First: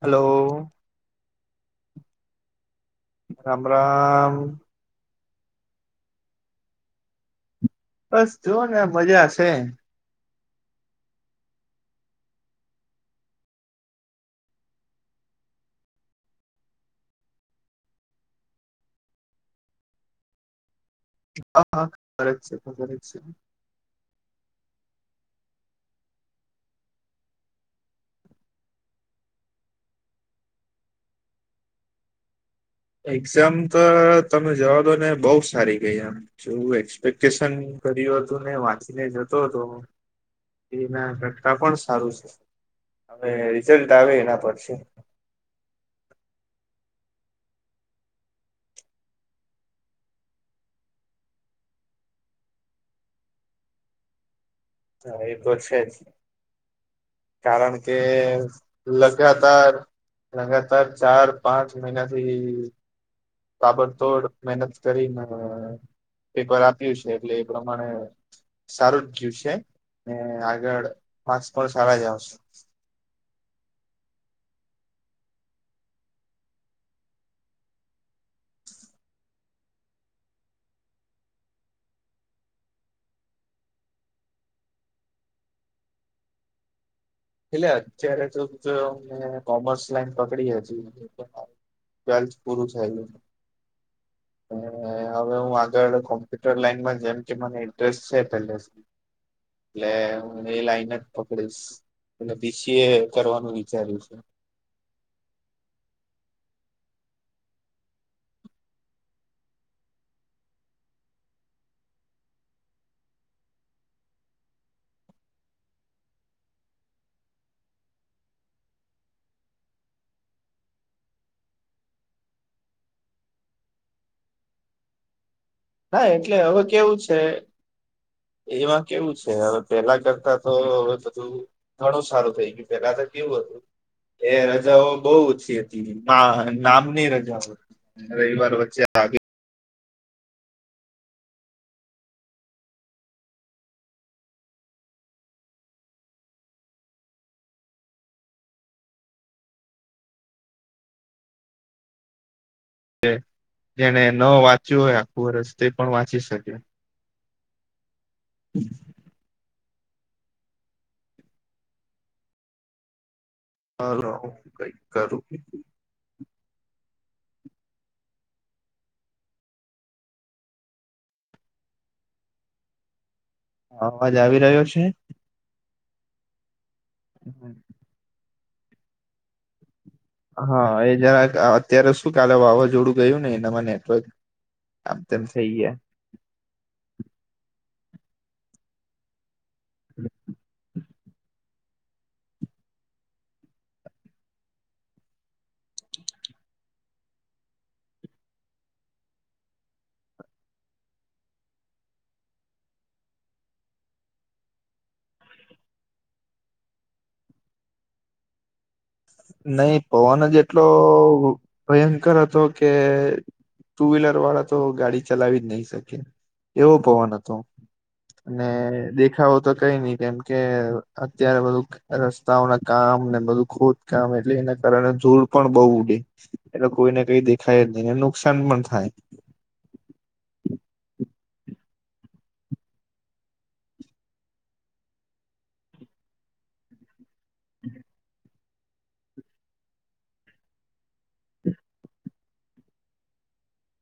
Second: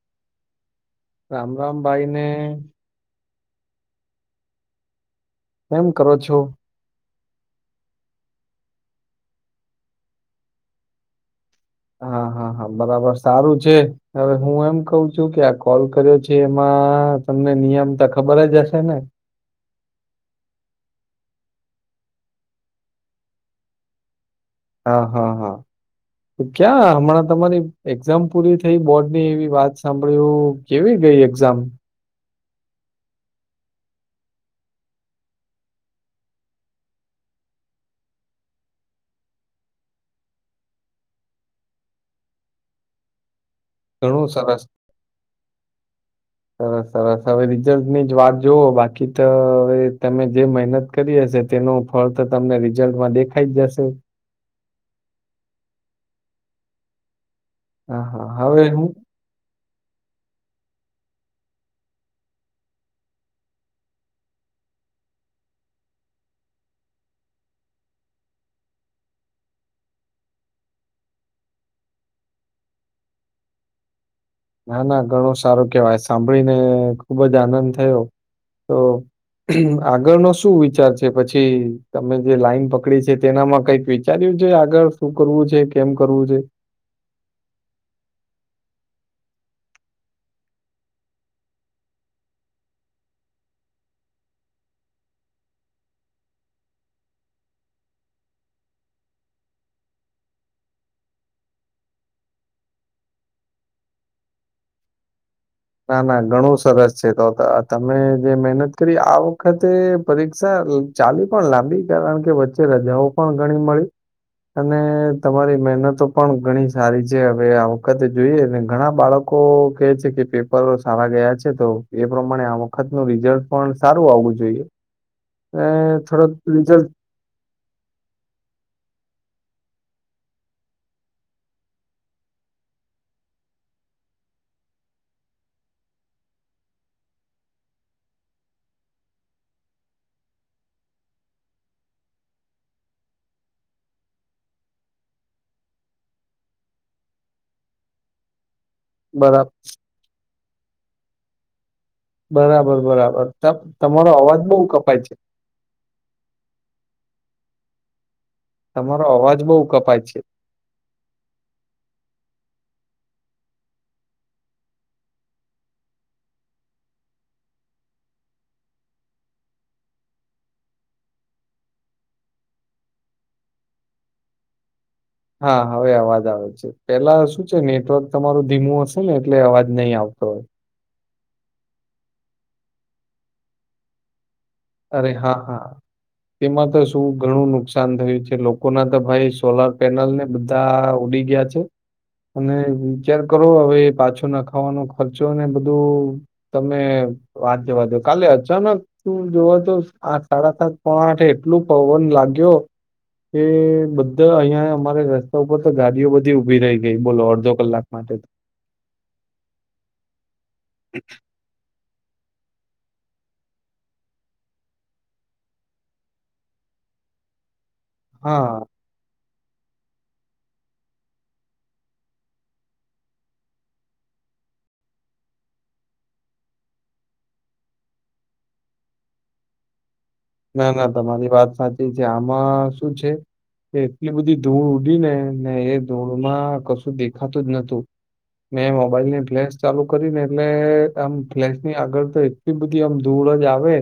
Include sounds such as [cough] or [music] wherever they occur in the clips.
Hello. Ram Ram ભાઈ ને. રામ રામ. એમ કરો છો? બસ જુઓ ને આ મજા સે. હા, હા, હા બરાબર સારું છે. હવે હું એમ કઉં છું કે આ કોલ કર્યો છે એમાં તમને નિયમ તો ખબર જ હશે ને? હા, હા, ફરક છે. ખબર જ છે. હા, હા, હા. તો ક્યાં હમણાં તમારી એક્ઝામ પૂરી થઈ બોર્ડ ની એવી વાત સાંભળ્યો. કેવી ગઈ એક્ઝામ? એક્ઝામ તો તમે જવા દો ને બઉ સારી ગઈ એમ જો એક્સપેક્ટેશન કર્યું હતું ને વાંચીને જતો હતો એના કરતાં પણ સારું છે. હવે રિઝલ્ટ આવે ઘણું એના પર સરસ છે. સરસ સરસ હવે રિઝલ્ટની જ વાત જોવો બાકી તો હવે તમે જે મહેનત કરી હશે તેનું ફળ તો તમને રિઝલ્ટમાં દેખાઈ જ જશે. હા, એ તો છે જ. કારણ કે હા હા હવે હું લગાતાર લગાતાર ચાર પાંચ મહિના થી તાબડતોડ મહેનત કરીને અહ પેપર આપ્યું છે એટલે એ પ્રમાણે સારું જ ગયું છે ને આગળ માર્ક્સ પણ સારા જ આવશ ના ના ઘણો સારો કેવાય સાંભળીને અહ ખુબ જ આનંદ થયો તો આગળનો શું વિચાર છે પછી તમે જે લાઈન પકડી છે તેનામાં કઈક વિચાર્યું છે આગળ શું કરવું છે કેમ કરવું છે. એટલે અત્યારે તો તો મે કોમર્સ લાઈન પકડી હતી ટવેલ્થ પૂરું થયેલું ને હવે હું આગળ કોમ્પ્યુટર લાઈનમાં જેમ કે મને ઇન્ટરેસ્ટ છે પહેલે થી એટલે હું એ લાઈન જ પકડીશ. એટલે બી સી એ કરવાનું વિચાર્યું છે. ના ના ઘણું સરસ છે તો તમે જે મહેનત કરી આ વખતે પરીક્ષા અહ ચાલી પણ લાંબી કારણ કે વચ્ચે રજાઓ પણ ઘણી મળી અને તમારી મહેનતો પણ ઘણી સારી છે હવે આ વખતે જોઈએ ને ઘણા બાળકો કેહે છે કે પે પરરો સારા ગયા છે તો એ પ્રમાણે આ વખતનું રિઝલ્ટ પણ સારું આવવું જોઈએ. અને ના થોડોક એટલે હવે રિઝલ્ટ કેવું છે એમાં કેવું છે હવે પેલા કરતા તો હવે બધું ઘણું સારું થઈ ગય પેલા તો કેવું હતું એ રજાઓ બહુ ઓછી હતી બા નામની રજાઓ હતી રવિવાર વચ્ચે આવી બરા બરાબર છે બરાબર ત જેને તમારો ન અવાજ બહુ વાંચ્યું કપાય હોય છે. આખું વરસ્તે પણ વાંચી શકીએ. તમારો અવાજ બઉ કપાય છે. આ કઈ કરું અવાજ આવી રહ્યો છે. હા હવે અવાજ આવે છે. પેલા શું છે નેટવર્ક તમારું ધીમું હશે ને એટલે અવાજ નહીં આવે. હા એ જરાક અત્યારે શું? કાલે વાવાઝોડું ગયું ને એનામાં નેટવર્ક આમ અરે તેમ હા થઈ હા ગયા તેમાં તો શું શું ઘણું નુકસાન થયું છે? લોકો ના તો ભાઈ સોલાર પેનલ ને બધા ઉડી ગયા છે. અને વિચાર કરો હવે પાછો નખાવાનો ખર્ચો ને બધું, તમે વાત જવા દો, કાલે અચાનક તું જોવા તો આ સાડા સાત પોણા આઠે એટલું પવન લાગ્યો કે, બધા અહીં અમારે રસ્તા ઉપર તો ગાડીઓ બધી ઊભી રહી ગઈ બોલો, અડધો કલાક માટે, નહી પવન જ એટલો એટલો ભયંકર હતો કે ટુ વ્હીલર વાળા તો, ગાડી ચલાવી જ નહી શકે. એવો પવન હતો. અને હા, દેખાવ તો કઈ નહી. કેમ કે અત્યારે બધું રસ્તાઓના કામ ને, બધું ખોદ કામ એટલે એના કારણે ધૂળ પણ બહુ ઉડે, એટલે કોઈને કઈ દેખાય જ નહી. એને નુકસાન પણ થાય. ના ના તમારી વાત સાચી છે. આમાં શું છે કે? એટલી બધી ધૂળ ઉડી ને ને એ ધૂળમાં કશું દેખાતું જ નતું, મેં મોબાઈલ ની ફ્લેશ ચાલુ કરી ને, એટલે આમ ફ્લેશ ની આગળ તો એટલી બધી આમ ધૂળ જ આવે,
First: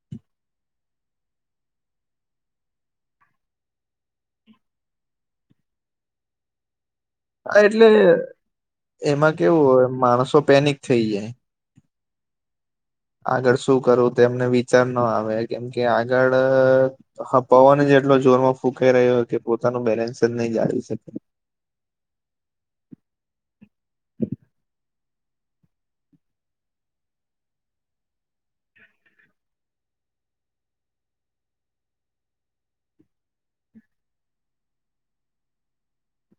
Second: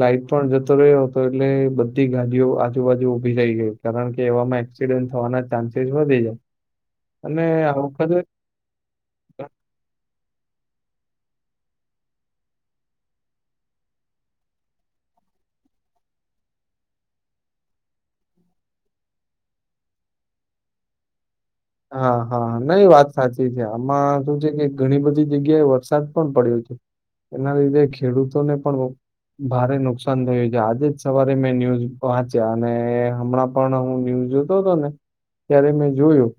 લાઈટ પણ જતો રહ્યો હતો. એટલે બધી ગાડીઓ આજુબાજુ ઊભી રઈ ગઈ. કારણ કે, એવામાં એક્સિડન્ટ થવાના ચાન્સીસ વધી જાય. અને હા! આ એટલે વખતે એમાં કેવું હોય માણસો પેનિક થઈ જાય. આગળ શું કરું તેમને વિચાર ના આવે? કેમ કે, આગળ પવન જ એટલો જોરમાં ફૂંકાઈ રહ્યો કે, પોતાનું બેલેન્સ જ નહી જાળવી શકે. હા હા નઈ વાત સાચી છે. આમાં શું છે કે, ઘણી બધી જગ્યાએ વરસાદ પણ પડ્યો છે. એના લીધે ખેડૂતોને પણ ભારે નુકસાન થયું છે. આજે જ સવારે મેં ન્યૂઝ વાંચ્યા અને હમણાં પણ હું ન્યૂઝ જોતો હતો ને ત્યારે મેં જોયું.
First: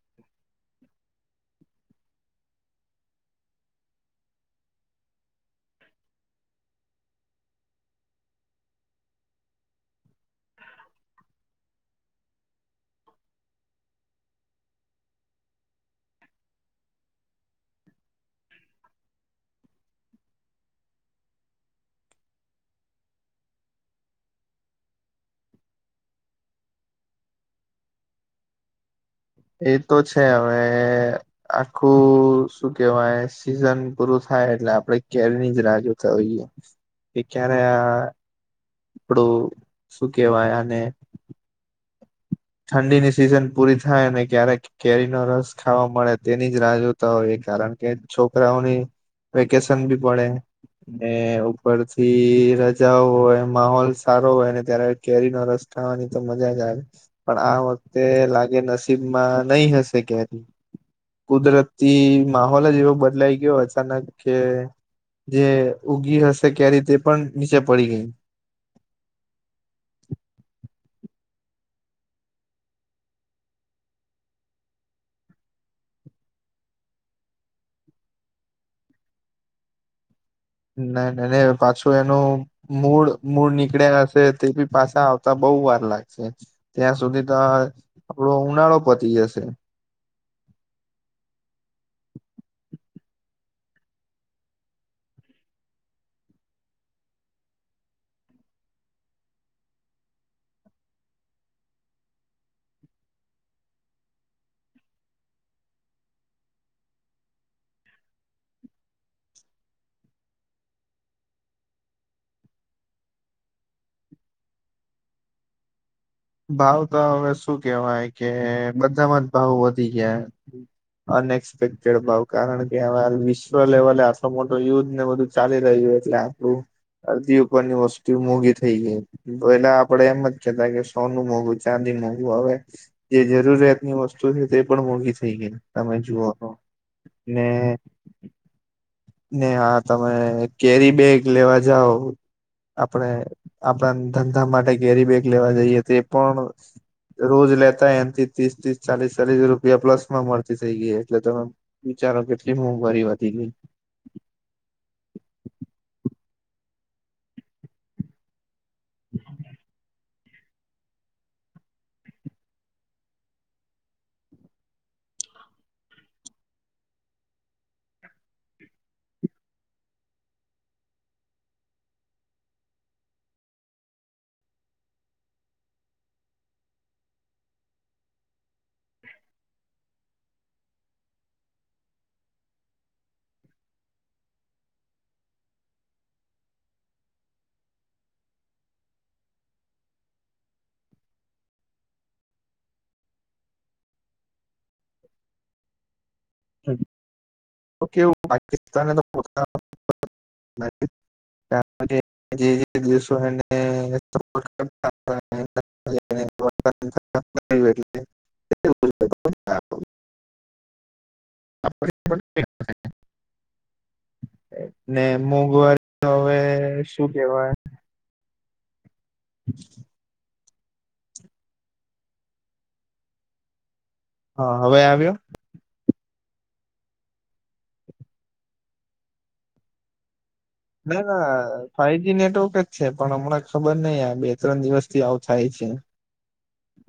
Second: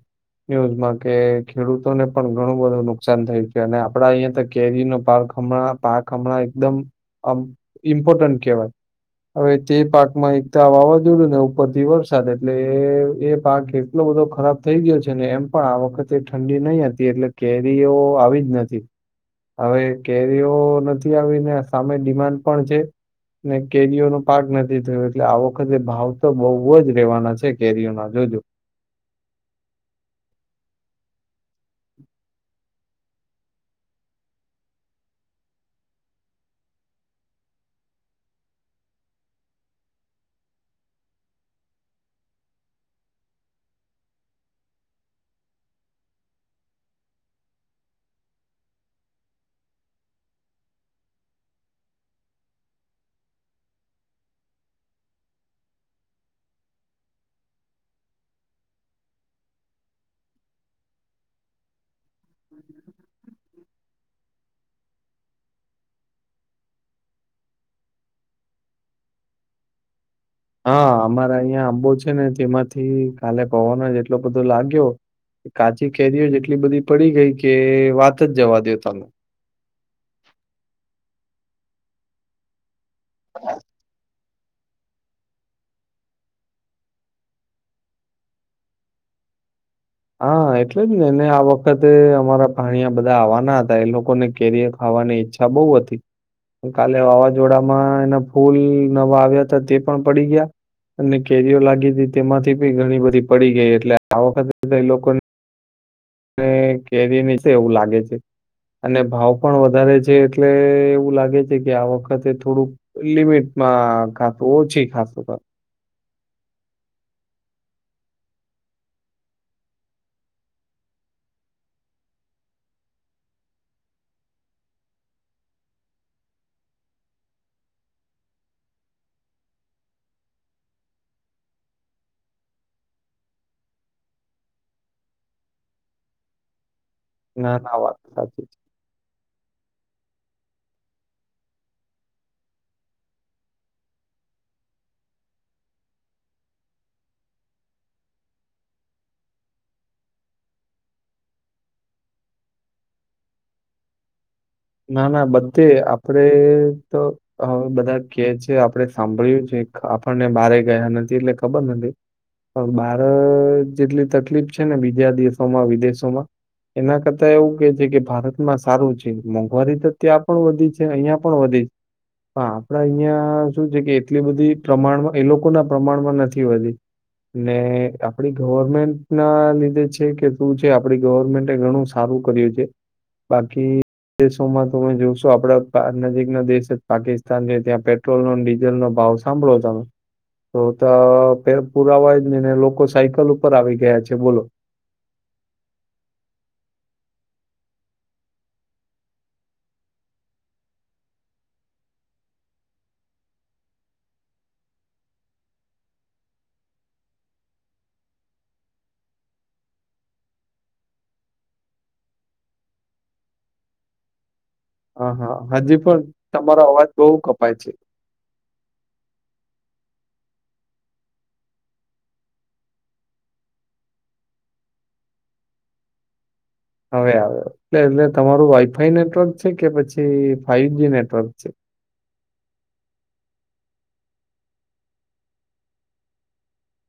ન્યૂઝમાં કે ખેડૂતોને પણ ઘણું બધું નુકસાન થયું છે. અને આપડા અહિયાં તો કેરીનો પાક હમણાં પાક એકદમ ઇમ્પોર્ટન્ટ કહેવાય, હવે તે પાકમાં એક તો આ વાવાઝોડું ને ઉપરથી વરસાદ એટલે એ એ પાક એટલો બધો ખરાબ થઈ ગયો છે. ને એમ પણ આ વખતે ઠંડી નહી હતી એટલે, કેરીઓ આવી જ નથી. હવે કેરીઓ નથી આવીને સામે ડિમાન્ડ પણ છે, કેરીઓનો પાક નથી થયો, એટલે આ વખતે ભાવ તો બહુ જ રેવાના છે. કેરીઓના જોજો. એ તો છે હવે, આખું શું કેહેવાય સિઝન પૂરું થાય એટલે, આપણે કેરીની જ રાહ જોતા હોઇએ કે ક્યારે આ આપડું શું કેહેવાય આને? ઠંડીની સિઝન પૂરી થાય ને, ક્યારે કેરીનો રસ ખાવા મળે તેની જ રાહ જોતા હોય. કારણ કે છોકરાઓની વેકેશન બી પડે ને, ઉપરથી રજાઓ હોય. માહોલ સારો હોય ત્યારે કેરીનો રસ ખાવાની તો મજા જ આવે. પણ, આ વખતે લાગે નસીબ માં નહી હશે કે, કુદરતી માહોલ જ એવો બદલાઈ ગયો છે. અચાનક કે જે ઊગી હશે કેરી તે પણ નીચે પડી ગઈ. હાઆઆ અમારે અંયા આંબો છેને તેમાથી કાલે પવનો એટલો બધો લાગ્યો કાચી કેરીઓ જેટલી બધી પડી ગઈ કે વાત જ જવા દો તમે. નઈ નઈ નહી પાછું એનું મૂળ મૂળ નીકળ્યા હશે. તે બી પાછા આવતા બહુ વાર લાગશે, ત્યાં સુધી તો આપડો ઉનાળો પતી જશે. હા એટલે જ ને એને આ વખતે અમારા ભાણીયા બધા આવવાના હતા. એ લોકોને કેરીઓ ખાવાની ઈચ્છા બહુ હતી. પણ કાલે વાવાઝોડામાં એના ફૂલ નવા આવ્યા હતા તે પણ પડી ગયા અને કેરીઓ લાગી હતી તેમાંથી બી ઘણી બધી પડી ગઈ એટલે આ વખતે એ લોકોને. અને કેરીની છે એવું લાગે છે. અને ભાવ પણ વધારે છે એટલે એવું લાગે છે કે, આ વખતે થોડુંક લિમિટમાં ખાાસું ઓછી ખાસું. ભાવ તો હવે શું કેવાય કે? બધામાં જ ભાવ વધી ગયા અનએક્સપેક્ટેડ ભાવ કારણ કે, આ વિશ્વ લેવલે આટલો મોટો યુદ્ધ ને બધું ચાલી રહ્યું, એટલે આપણું અરધી ઉપરની વસ્તુ મોંઘી થઈ ગઈ પેલા આપડે એમ જ કેતા કે. સોનુ મોંઘું, ચાંદી મોંઘું હવે જે જરૂરિયાતની વસ્તુ છે તે પણ, મોંઘી થઈ ગઈ તમે જુઓ તો. ને ના ના વાત સાચી છે. ને હા તમે કેરી બેગ લેવા જાઓ, આપણે આપણા ધંધા માટે કેરી બેગ લેવા જઈએ તો પણ, રોજ લેતા એનાથી ત્રીસ ત્રીસ ચાલીસ ચાલીસ રૂપિયા પ્લસ માં મળતી થઇ ગઈવ એટલે તમે વિચારો, કેટલી મોંઘવારી વધી ગઈ. ના ના બધે આપડે તો હવે બધા કે છે. જે આપડે સાંભળ્યું છે. [inaudible] પણને બારે ગયા નથી એટલે ખબર નથી પણ બાર જેટલી તકલીફ છે ને બીજા દેશોમાં, વિદેશોમાં એના કરતા એવું કે છે કે ભારતમાં સારું છે. મોંઘવારી તો ત્યાં પણ વધી છે અહિયાં પણ વધી, પણ આપડા અહિયાયા શું છે કે એટલી બધી પ્રમાણમાં એ લોકોના પ્રમાણમાં નથી વધી, ને આપડી ગવર્મેન્ટના લીધે છે કે શું છે આપડી ગવર્મેન્ટ ઘણું સારું કર્યું છે, બાકી દેશોમાં તમે જોશો આપડા પા નજીક ના દેશ જ પાકિસ્તાન છે ત્યાં પેટ્રોલનો ને ડીઝલનો ભાવ સાંભળો તમે, તોતા પુરાવાય જ નહી ને લોકો સાયકલ ઉપર આવી ગયા છે બોલો. [inaudible] તો કેવું પાકિસ્તાન [unintelligible] દેશો [unintelligible] આપદે પણ [unintelligible] હ હ હજી પણ તમારો અવાજ બહુ શું કેવાય કપાય છે. [inaudible] હા હવે આવ્યો? હવે આવ્યો, એટલે કે તમારું વાઈફાઈ નેટવર્ક છે કે પછી ફાઈવ જી ના ના નેટવર્ક છે? ફાઈવ જ નેટવર્ક જ છે પણ હમણાં ખબ ખબર નહી આ બે ત્રણ દિવસ થી આવું થાય છે.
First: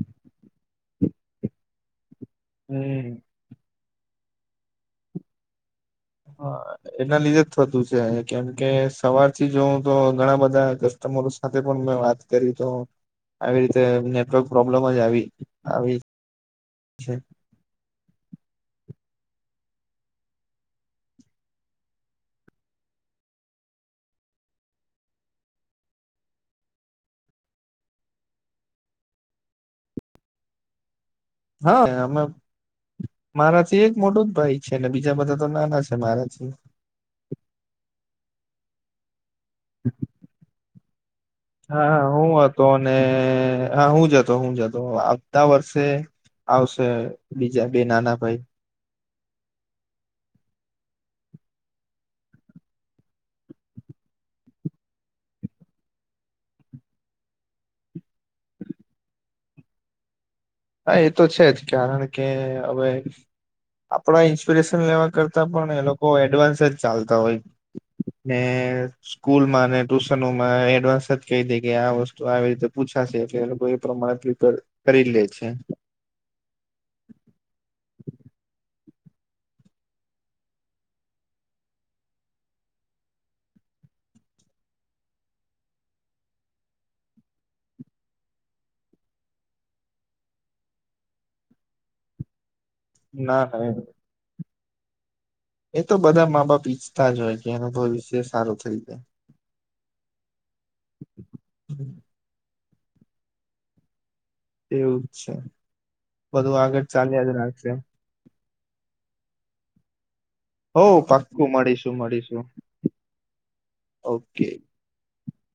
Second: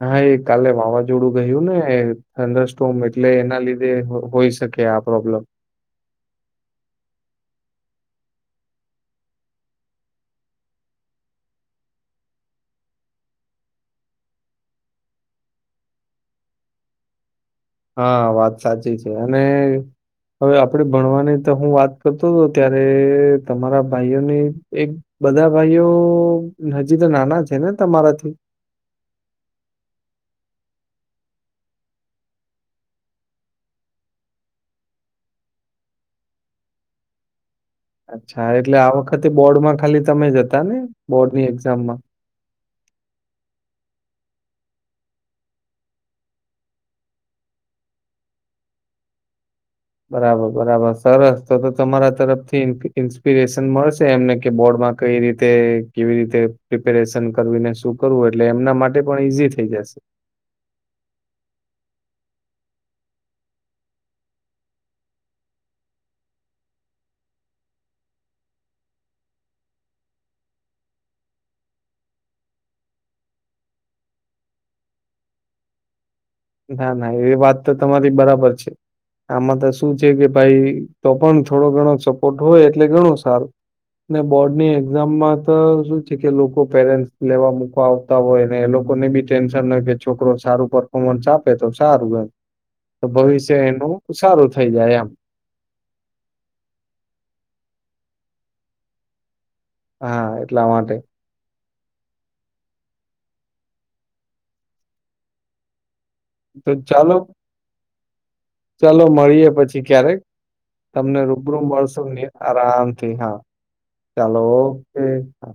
હા એ કાલે વાવાઝોડું ગયું ને ઠંડરસ્ટોમ હમ. એટલે એના લી [unintelligible] હોઈ શકે આ પ્રોબ્લેમ. હ એના લીધે જ થતું છે, કેમ કે સવારથી જો તો ઘણા બધા કસ્ટમરો સાથે પણ મેં વાત કરી તો આવી રીતે નેટવર્ક પ્રોબ્લેમ જ આવી આવી છે. હા વાત સાચી છે, અને હવે આપણે ભણવાની તો હું વાત કરતો તો, ત્યારે તમારા ભાઈઓની એક બધા ભાઈઓ ન હજી તો નાના છે ને તમારાથી? હા અમે મારાથી એક મોટું જ ભાઈ છે અને બીજા બધા તો નાના છે મારાથી. અચ્છા, એટલે આખ તે બોર્ડ માં ખાલી તમે જ હતા ને? બોર્ડની હા એક્ઝામમાં. હું હતો, અને હા હું જ હતો. તો હું જતો આવતા વર્ષે આવશે બીજા બે નાના ભાઈ. બરાબર બરાબર, સરસ તો તો તમારા તરફથી ઇન ઇન્સ્પિરેશન મળશે એમને કે બોર્ડમાં કઈ રીતે કેવી રીતે પ્રિપેરેશન કરવીને શું કરવું એટલે એમના માટે પણ ઈઝી થઈ જશે. હા એ તો છે જ કારણ કે હવે આપણા ઈન્સ્પિરેશન લેવા કરતાં પણ એ લોકો એડવાન્સ જ ચાલતા હોય ને સ્કૂલમાં, ને ટુશનોમાં એડવાન્સ જ કહી દે કે આ વસ્તુ આવી રીતે પૂછાશે એટલે એ લોકો એ પ્રમાણે પ્રિપેર કરી લે. અચ્છા. ના ના એવી વાત તો તમારી બરાબર છે, આમાં તો શું છે કે ભાઈ તો પણ થોડો ઘણો સપોર્ટ હોય એટલે ઘણો સારું, ને બોર્ડ ની એક્ઝામમાં તો શું છે કે લોકો પેરેન્ટ્સ લેવા મુકવા આવતા હોય, ને એ લોકોને બી ટેન્શન હોય કે છોકરો સારું પરર્ફોર્મન્સ આપે તો સારું એમ. તો ના ભવિષ્ય ના એનું સારું થઈ જાય એમ. એ તો બધા મા બાપ ઈચ્છતા જ હોય કે એનુ ભવિષ્ય સારું થઈ જાય. હા એટલા માટે. હમ્મ. એવું જ છે. બધું તો આગળ ચાલો ચાલ્યા જ રાખશે. ચાલો મળીએ પછી ક્યારેક. હો તમને પાક્કું રૂબરૂ મળીશું મળશું ને મળીશું આરામથી હા, ચાલો, ઓકે ઓ કે. હા.